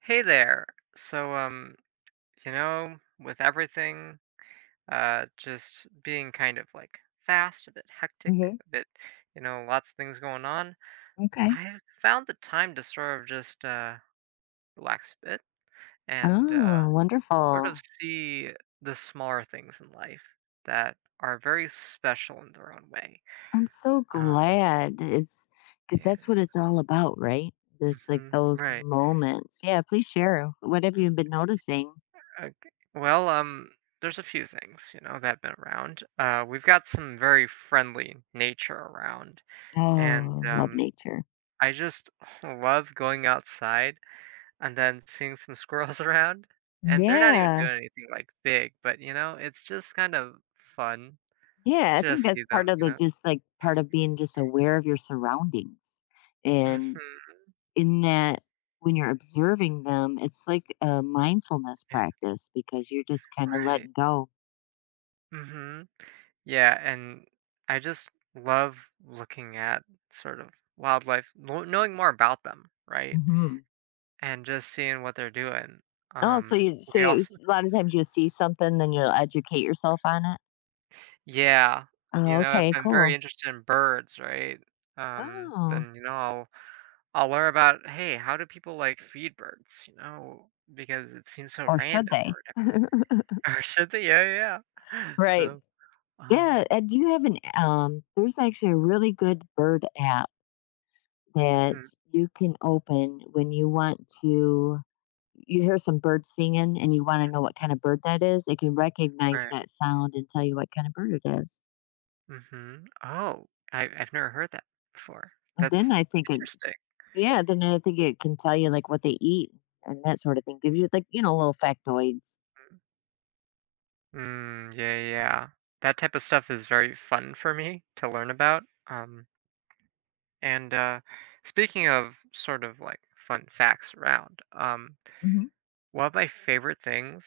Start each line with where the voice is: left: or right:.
right: Hey there. So, um, you know, with everything, just being kind of like fast, a bit hectic,
left: Mhm.
right: a bit, you know, lots of things going on,
left: Okay.
right: I've found the time to sort of just relax a bit and
left: Oh,
right: sort of
left: wonderful.
right: see the smaller things in life that are very special in their own way.
left: I'm so
right: Um,
left: glad it's because that's what
right: yeah,
left: it's all about, right? Just like
right: hmm,
left: those
right: right.
left: moments. Yeah, please share. What have you been noticing?
right: Ok. Well, there's a few things, you know, that have been around. We've got some very friendly nature around, and
left: Oh, love
right: um,
left: nature.
right: I just love going outside and then seeing some squirrels around, and they're not even
left: Yeah.
right: doing anything like big, but you know, it's just kind of fun
left: Yeah.
right: to
left: I think
right: just
left: that's
right: see them,
left: part of
right: you
left: the
right: know.
left: just like part of being just aware of your surroundings. And
right: Mhm.
left: in that, when you're observing them, it's like a mindfulness
right: eh,
left: practice because you're just kind of
right: Right.
left: letting go.
right: Mhm. Yeah, and I just love looking at sort of wildlife, knowing more about them, right?
left: hmm
right: And just seeing what they're doing.
left: Oh, so
right: Um,
left: you so
right: we also,
left: it's a lot of times you'll see something, then you'll educate yourself on it?
right: yeah, you
left: Oh,
right: know, if
left: okay,
right: I'm very
left: cool.
right: interested in birds, right?
left: Oh,
right: Then you know, I'll learn about hey, how do people like feed birds? You know, because it seems so
left: or should
right: random or
left: they?
right: whatever. Or should they? Yeah, yeah.
left: Right.
right: Um,
left: Yeah, and do you have an there's actually a really good bird app that
right: hmm,
left: you can open when you want to you hear some bird singing and you wanna know what kind of bird that is, it can recognize
right: right,
left: that sound and tell you what kind of bird it is.
right: mm-hmm. Oh, I've never heard that before.
left: And then
right: That's
left: I think it
right: interesting.
left: Yeah, then I think it can tell you, like, what they eat and that sort of thing. Gives you, like, you know, little factoids.
right: Mm, yeah, yeah. That type of stuff is very fun for me to learn about. And Speaking of sort of like fun facts around,
left: Mhm.
right: one of my favorite things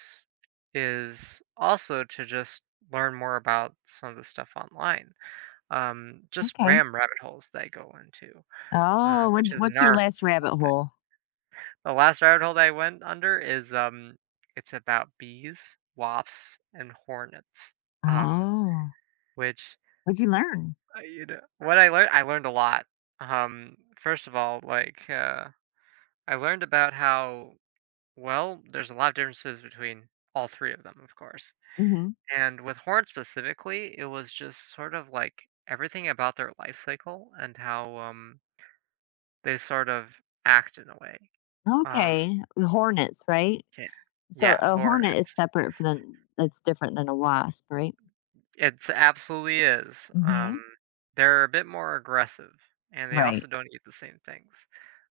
right: is also to just learn more about some of the stuff online. Just
left: Okay.
right: random rabbit holes that I go into,
left: Oh, what
right: which is
left: what's your
right: another
left: last
right: fun
left: rabbit
right: thing.
left: hole?
right: The last rabbit hole that I went under is it's about bees, wasps, and hornets. Um,
left: Oh,
right: which
left: what'd you learn?
right: You know, what I learned a lot. First of all, like. I learned about how, well, there's a lot of differences between all three of them, of course.
left: Mhm.
right: And with horn specifically, it was just sort of like everything about their life cycle and how they sort of act in a way. Um,
left: Okay, hornets, right?
right: Okay.
left: So
right: Yeah,
left: a hornet is
right: hornets.
left: separate from the that's different than a wasp, right?
right: It's absolutely is.
left: Mhm.
right: They're a bit more aggressive, and they
left: Right.
right: also don't eat the same things.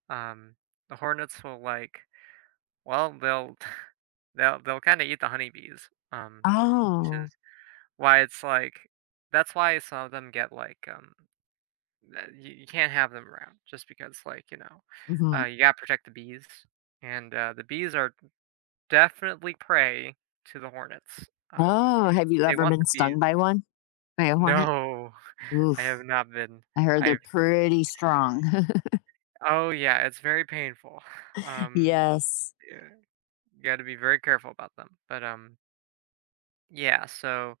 right: Um, the hornets will like, well, they'll they'll kind of eat the honeybees.
left: Oh.
right: Why it's like that's why some of them get like, you can't have them around just because like, you know,
left: Mhm.
right: you gotta protect the bees, and the bees are definitely prey to the hornets. Um,
left: Oh, have you
right: they
left: ever
right: want
left: been
right: the bees.
left: stung by one? By a hornet?
right: No, I
left: Oof.
right: have not been.
left: I heard they're
right: I've
left: pretty strong.
right: Oh, yeah, it's very painful. Um,
left: Yes.
right: yeah, you gotta be very careful about them, but, yeah, so,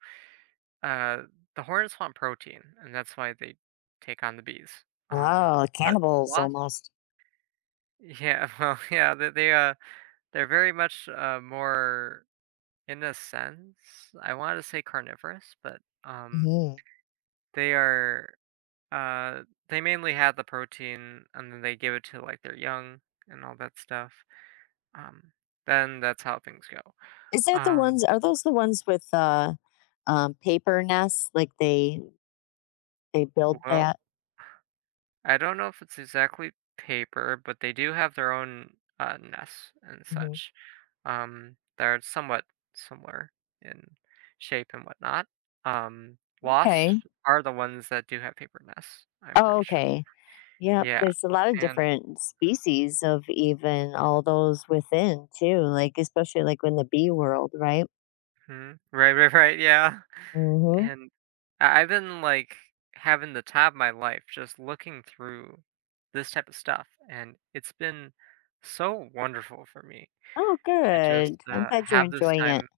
right: uh, the hornets want protein, and that's why they take on the bees. Um,
left: Oh,
right: but
left: cannibals
right: wasps.
left: almost.
right: Yeah, well, yeah, they, they're very much, more in a sense, I wanted to say carnivorous, but,
left: Mhm.
right: they are, uh, they mainly have the protein, and then they give it to, like, their young and all that stuff, um, then that's how things go.
left: Is that the
right: Um,
left: ones are those the ones with, paper nests? Like, they build
right: well,
left: that?
right: I don't know if it's exactly paper, but they do have their own, nests and
left: Mhm.
right: such. They're somewhat similar in shape and whatnot. Wasps
left: Okay.
right: are the ones that do have paper nests, I'm
left: Oh,
right: pretty sure.
left: okay. Yep,
right: Yeah,
left: there's a lot of
right: and
left: different species of even all those within too, like, especially, like, in the bee world, right?
right: mhm, right, right, right, yeah.
left: Mhm.
right: And I've been like having the time of my life just looking through this type of stuff, and it's been so wonderful for me
left: Oh,
right: to just
left: good. I'm glad you're
right: have this
left: enjoying it.
right: time,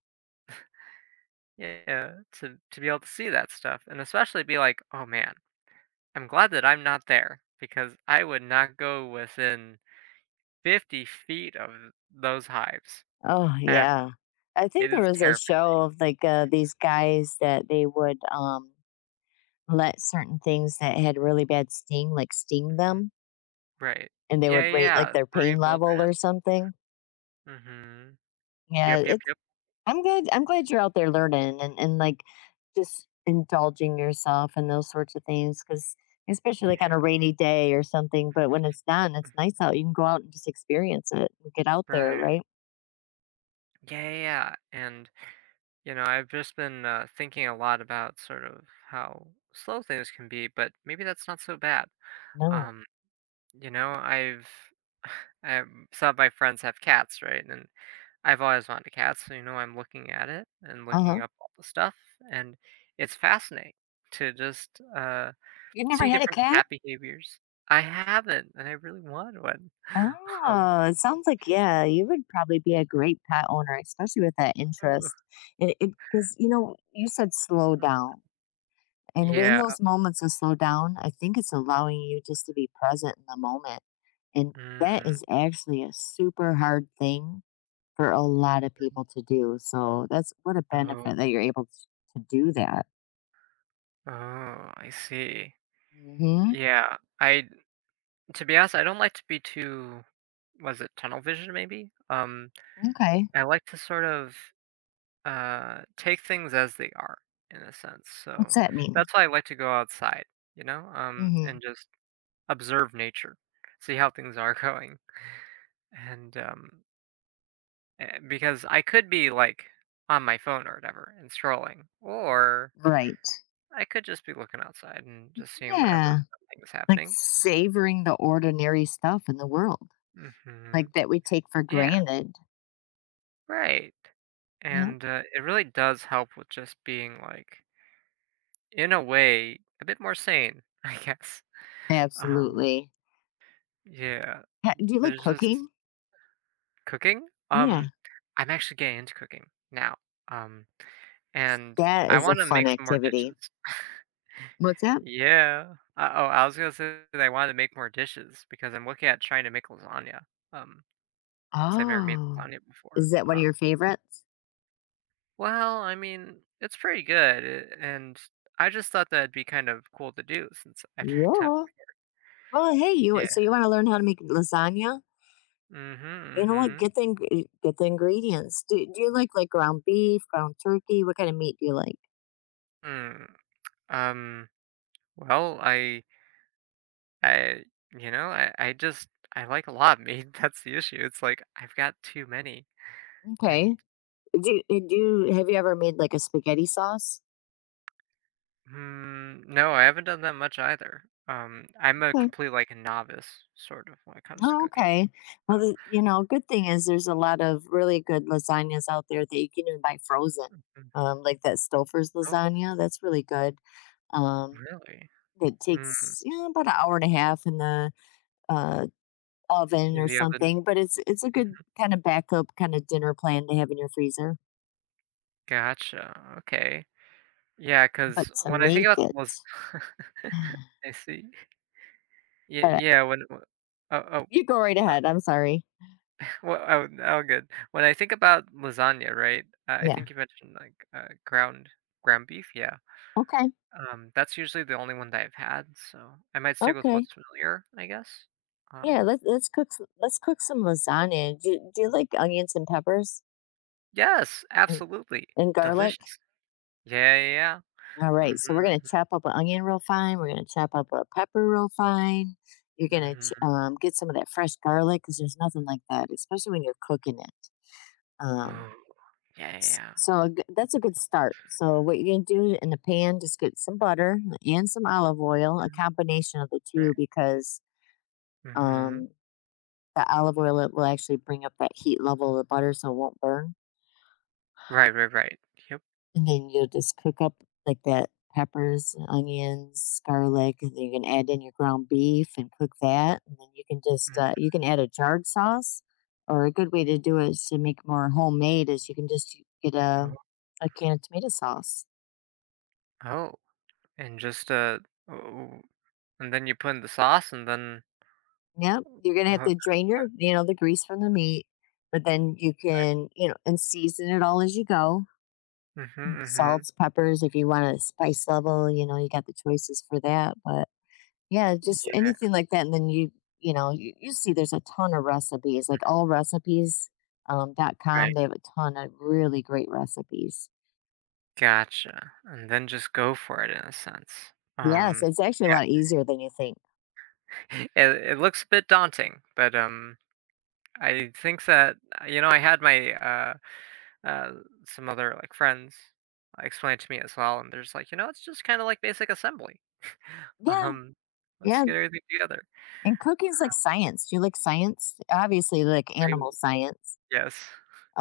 right: yeah, to be able to see that stuff, and especially be like, oh man. I'm glad that I'm not there because I would not go within 50 feet of those hives.
left: Oh,
right: Ever.
left: yeah. I think
right: It
left: there
right: is
left: was a
right: terrifying.
left: show of, like, these guys that they would, let certain things that had really bad sting like sting
right: Mhm.
left: them
right: Right.
left: and they
right: Yeah,
left: would
right: yeah,
left: rate like
right: yeah.
left: their pain
right: Brave
left: level
right: Wilderness.
left: or something.
right: Mm-hmm.
left: Yeah,
right: Yep, yep,
left: it's
right: yep.
left: I'm good. I'm glad you're out there learning and like just indulging yourself and those sorts of things because especially like on a
right: Yeah.
left: rainy day or something, but when it's done, it's
right: Mm-hmm.
left: nice out. You can go out and just experience it and get out there,
right: Right.
left: right?
right: Yeah, yeah, yeah. And, you know, I've just been thinking a lot about sort of how slow things can be, but maybe that's not so bad.
left: No.
right: Um, you know, I've I, some of my friends have cats, right? And I've always wanted a cat, so, you know, I'm looking at it and looking
left: Uh-huh.
right: up all the stuff, and it's fascinating to just,
left: You've never
right: see
left: had a
right: different
left: cat?
right: cat behaviors. I haven't, and I really want one. Um,
left: Oh, it sounds like yeah, you would probably be a great pet owner, especially with that
right: Ooh,
left: interest. It because you know you said slow
right: mm,
left: down, and when
right: yeah,
left: those moments of slow down, I think it's allowing you just to be present in the moment, and that
right: mm,
left: is actually a super hard thing for a lot of people to do. So that's what a benefit
right: oh,
left: that you're able to do that.
right: oh, I see.
left: hmm
right: Yeah, I to be honest, I don't like to be too was it tunnel vision maybe?
left: Okay,
right: I like to sort of take things as they are in a sense.
left: what's
right: So
left: that mean?
right: that's why I like to go outside, you know, and
left: hmm
right: just observe nature, see how things are going, and because I could be like on my phone or whatever and scrolling, or
left: Right.
right: I could just be looking outside and just seeing whatever
left: Yeah,
right: thing is
left: like
right: happening.
left: savoring the ordinary stuff in the world. Like,
right: Hmm.
left: that we take for
right: Yeah,
left: granted.
right: right.
left: Yeah,
right: And it really does help with just being like, in a way, a bit more sane, I guess. Um,
left: absolutely.
right: Yeah,
left: Ha do you like
right: there's
left: cooking?
right: just cooking.
left: Yeah.
right: I'm actually getting into cooking now. Um, and
left: That
right: I
left: is a
right: want to
left: fun
right: make some more
left: activity.
right: dishes.
left: What's that?
right: Yeah. Oh, I was gonna say that I wanted to make more dishes because I'm looking at trying to make lasagna. Um, since I've never made
left: Oh.
right: lasagna before.
left: Is that one of your favorites?
right: Well, I mean, it's pretty good, and I just thought that'd be kind of cool to do since I've never done.
left: Yeah. Well, hey, you so
right: Yeah.
left: you wanna learn how to make lasagna?
right: Mm-hmm.
left: You know what?
right: Mm-hmm.
left: Get the ingre get the ingredients. Do you like, ground beef, ground turkey? What kinda meat do you like?
right: Mm. Um. Well, I you know, I just I like a lot, man, that's the issue, it's like, I've got too many, and,
left: Okay. Do you have you ever made, like, a spaghetti sauce?
right: mm, no, I haven't done that much either, I'm a
left: Okay.
right: complete, like, novice, sort of, when it comes to
left: Oh,
right: cooking,
left: okay. Well,
right: so
left: the, you know, good thing is there's a lot of really good lasagnas out there that you can even buy frozen.
right: mm,
left: Like that Stouffer's
right: oh,
left: lasagna, that's really good. Um,
right: really?
left: it
right: Mm,
left: takes you know, about an hour and a half in the uh, oven
right: in
left: or
right: the oven?
left: something, but it's a good
right: Mhm,
left: kind of backup kind of dinner plan to have in your freezer.
right: gotcha, okay. Yeah, because
left: But to
right: when I think
left: make
right: about the
left: it,
right: las I see. Yeah,
left: but
right: yeah, when w oh, oh.
left: you go right ahead. I'm sorry.
right: Well, oh, oh, good. When I think about lasagna, right? I think
left: Yeah.
right: you mentioned like ground beef. Yeah,
left: Okay.
right: that's usually the only one that I've had, so I might stick with
left: Okay.
right: what's familiar, I guess.
left: Yeah.
right: Um,
left: Let's cook let's cook some lasagna. Do you like onions and peppers?
right: yes,
left: And
right: absolutely
left: and garlic?
right: delicious. Yeah, yeah, yeah.
left: Alright,
right: Mhm.
left: so we're gonna chop up an onion real fine, we're gonna chop up a pepper real fine, you're
right: Mhm,
left: gonna ch
right: mhm.
left: get some of that fresh garlic because there's nothing like that, especially when you're cooking it. Um,
right: Ooh, Yeah, yeah,
left: s
right: yeah.
left: so a g that's a good start. So what you're gonna do in the pan, just get some butter and some olive oil, a
right: Mhm.
left: combination of the two
right: Right.
left: because,
right: Mhm.
left: um, the olive oil, it will actually bring up that heat level of the butter so it won't burn.
right: Right, right, right. Yep.
left: And then you'll just cook up like that peppers, onions, garlic, and then you can add in your ground beef and cook that. And then you can just
right: Mhm.
left: you can add a jarred sauce, or a good way to do it is to make more homemade is you can just get
right: Oh,
left: a can of tomato sauce.
right: oh, and just oh, and then you put in the sauce, and then.
left: Yep, you're gonna have
right: Uh,
left: to drain your you know the grease from the meat, but then you can you know and season it all as you go.
right: mhm,
left: Yeah.
right: mhm.
left: Salts, peppers, if you want a spice level, you know you got the choices for that, but yeah, just
right: Yeah,
left: anything like that, and then you know, you see there's a ton of recipes, like allrecipes, dot com,
right: right.
left: they have a ton of really great recipes.
right: Gotcha. And then just go for it in a sense.
left: Yes, it's actually a
right: Yeah,
left: lot easier than you think.
right: it looks a bit daunting, but I think that you know I had my uh some other like friends explain it to me as well, and they're just like, you know, it's just kind of like basic assembly.
left: Yeah,
right: Um, let's
left: yeah,
right: get everything together.
left: and cooking's like science. Do you like science? Obviously, you like
right: I,
left: animal science.
right: yes,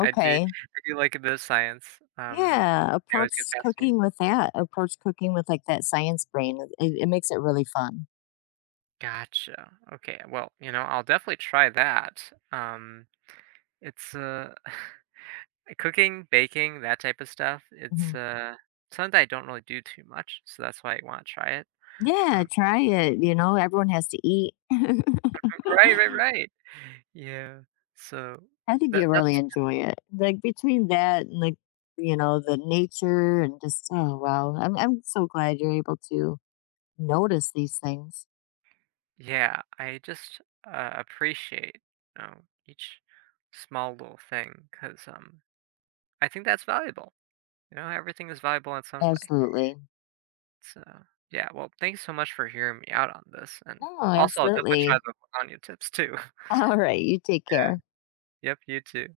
right: I do. I do like a bit of science. Um,
left: Yeah,
right: I always get
left: approach cooking
right: fascinated.
left: with that. Approach cooking with, like, that science brain. It makes it really fun.
right: Gotcha. Okay. Well, you know, I'll definitely try that. It's, cooking, baking, that type of stuff, it's,
left: Mhm.
right: something that I don't really do too much, so that's why I wanna try it.
left: Yeah,
right: Um.
left: try it, you know, everyone has to eat.
right: Right, right, right. Yeah. So,
left: I think
right: that
left: you really
right: that's
left: enjoy it. Like between that and like you know the nature and just oh wow, I'm so glad you're able to notice these things.
right: yeah, I just, appreciate, you know, each small little thing 'cause, I think that's valuable, you know, everything is valuable in its own way.
left: Absolutely.
right: So, yeah, well, thanks so much for hearing me out on this, and
left: No,
right: also I'll definitely try
left: absolutely.
right: the lasagna tips too.
left: All right, you take
right: Yeah.
left: care.
right: Yep, you too.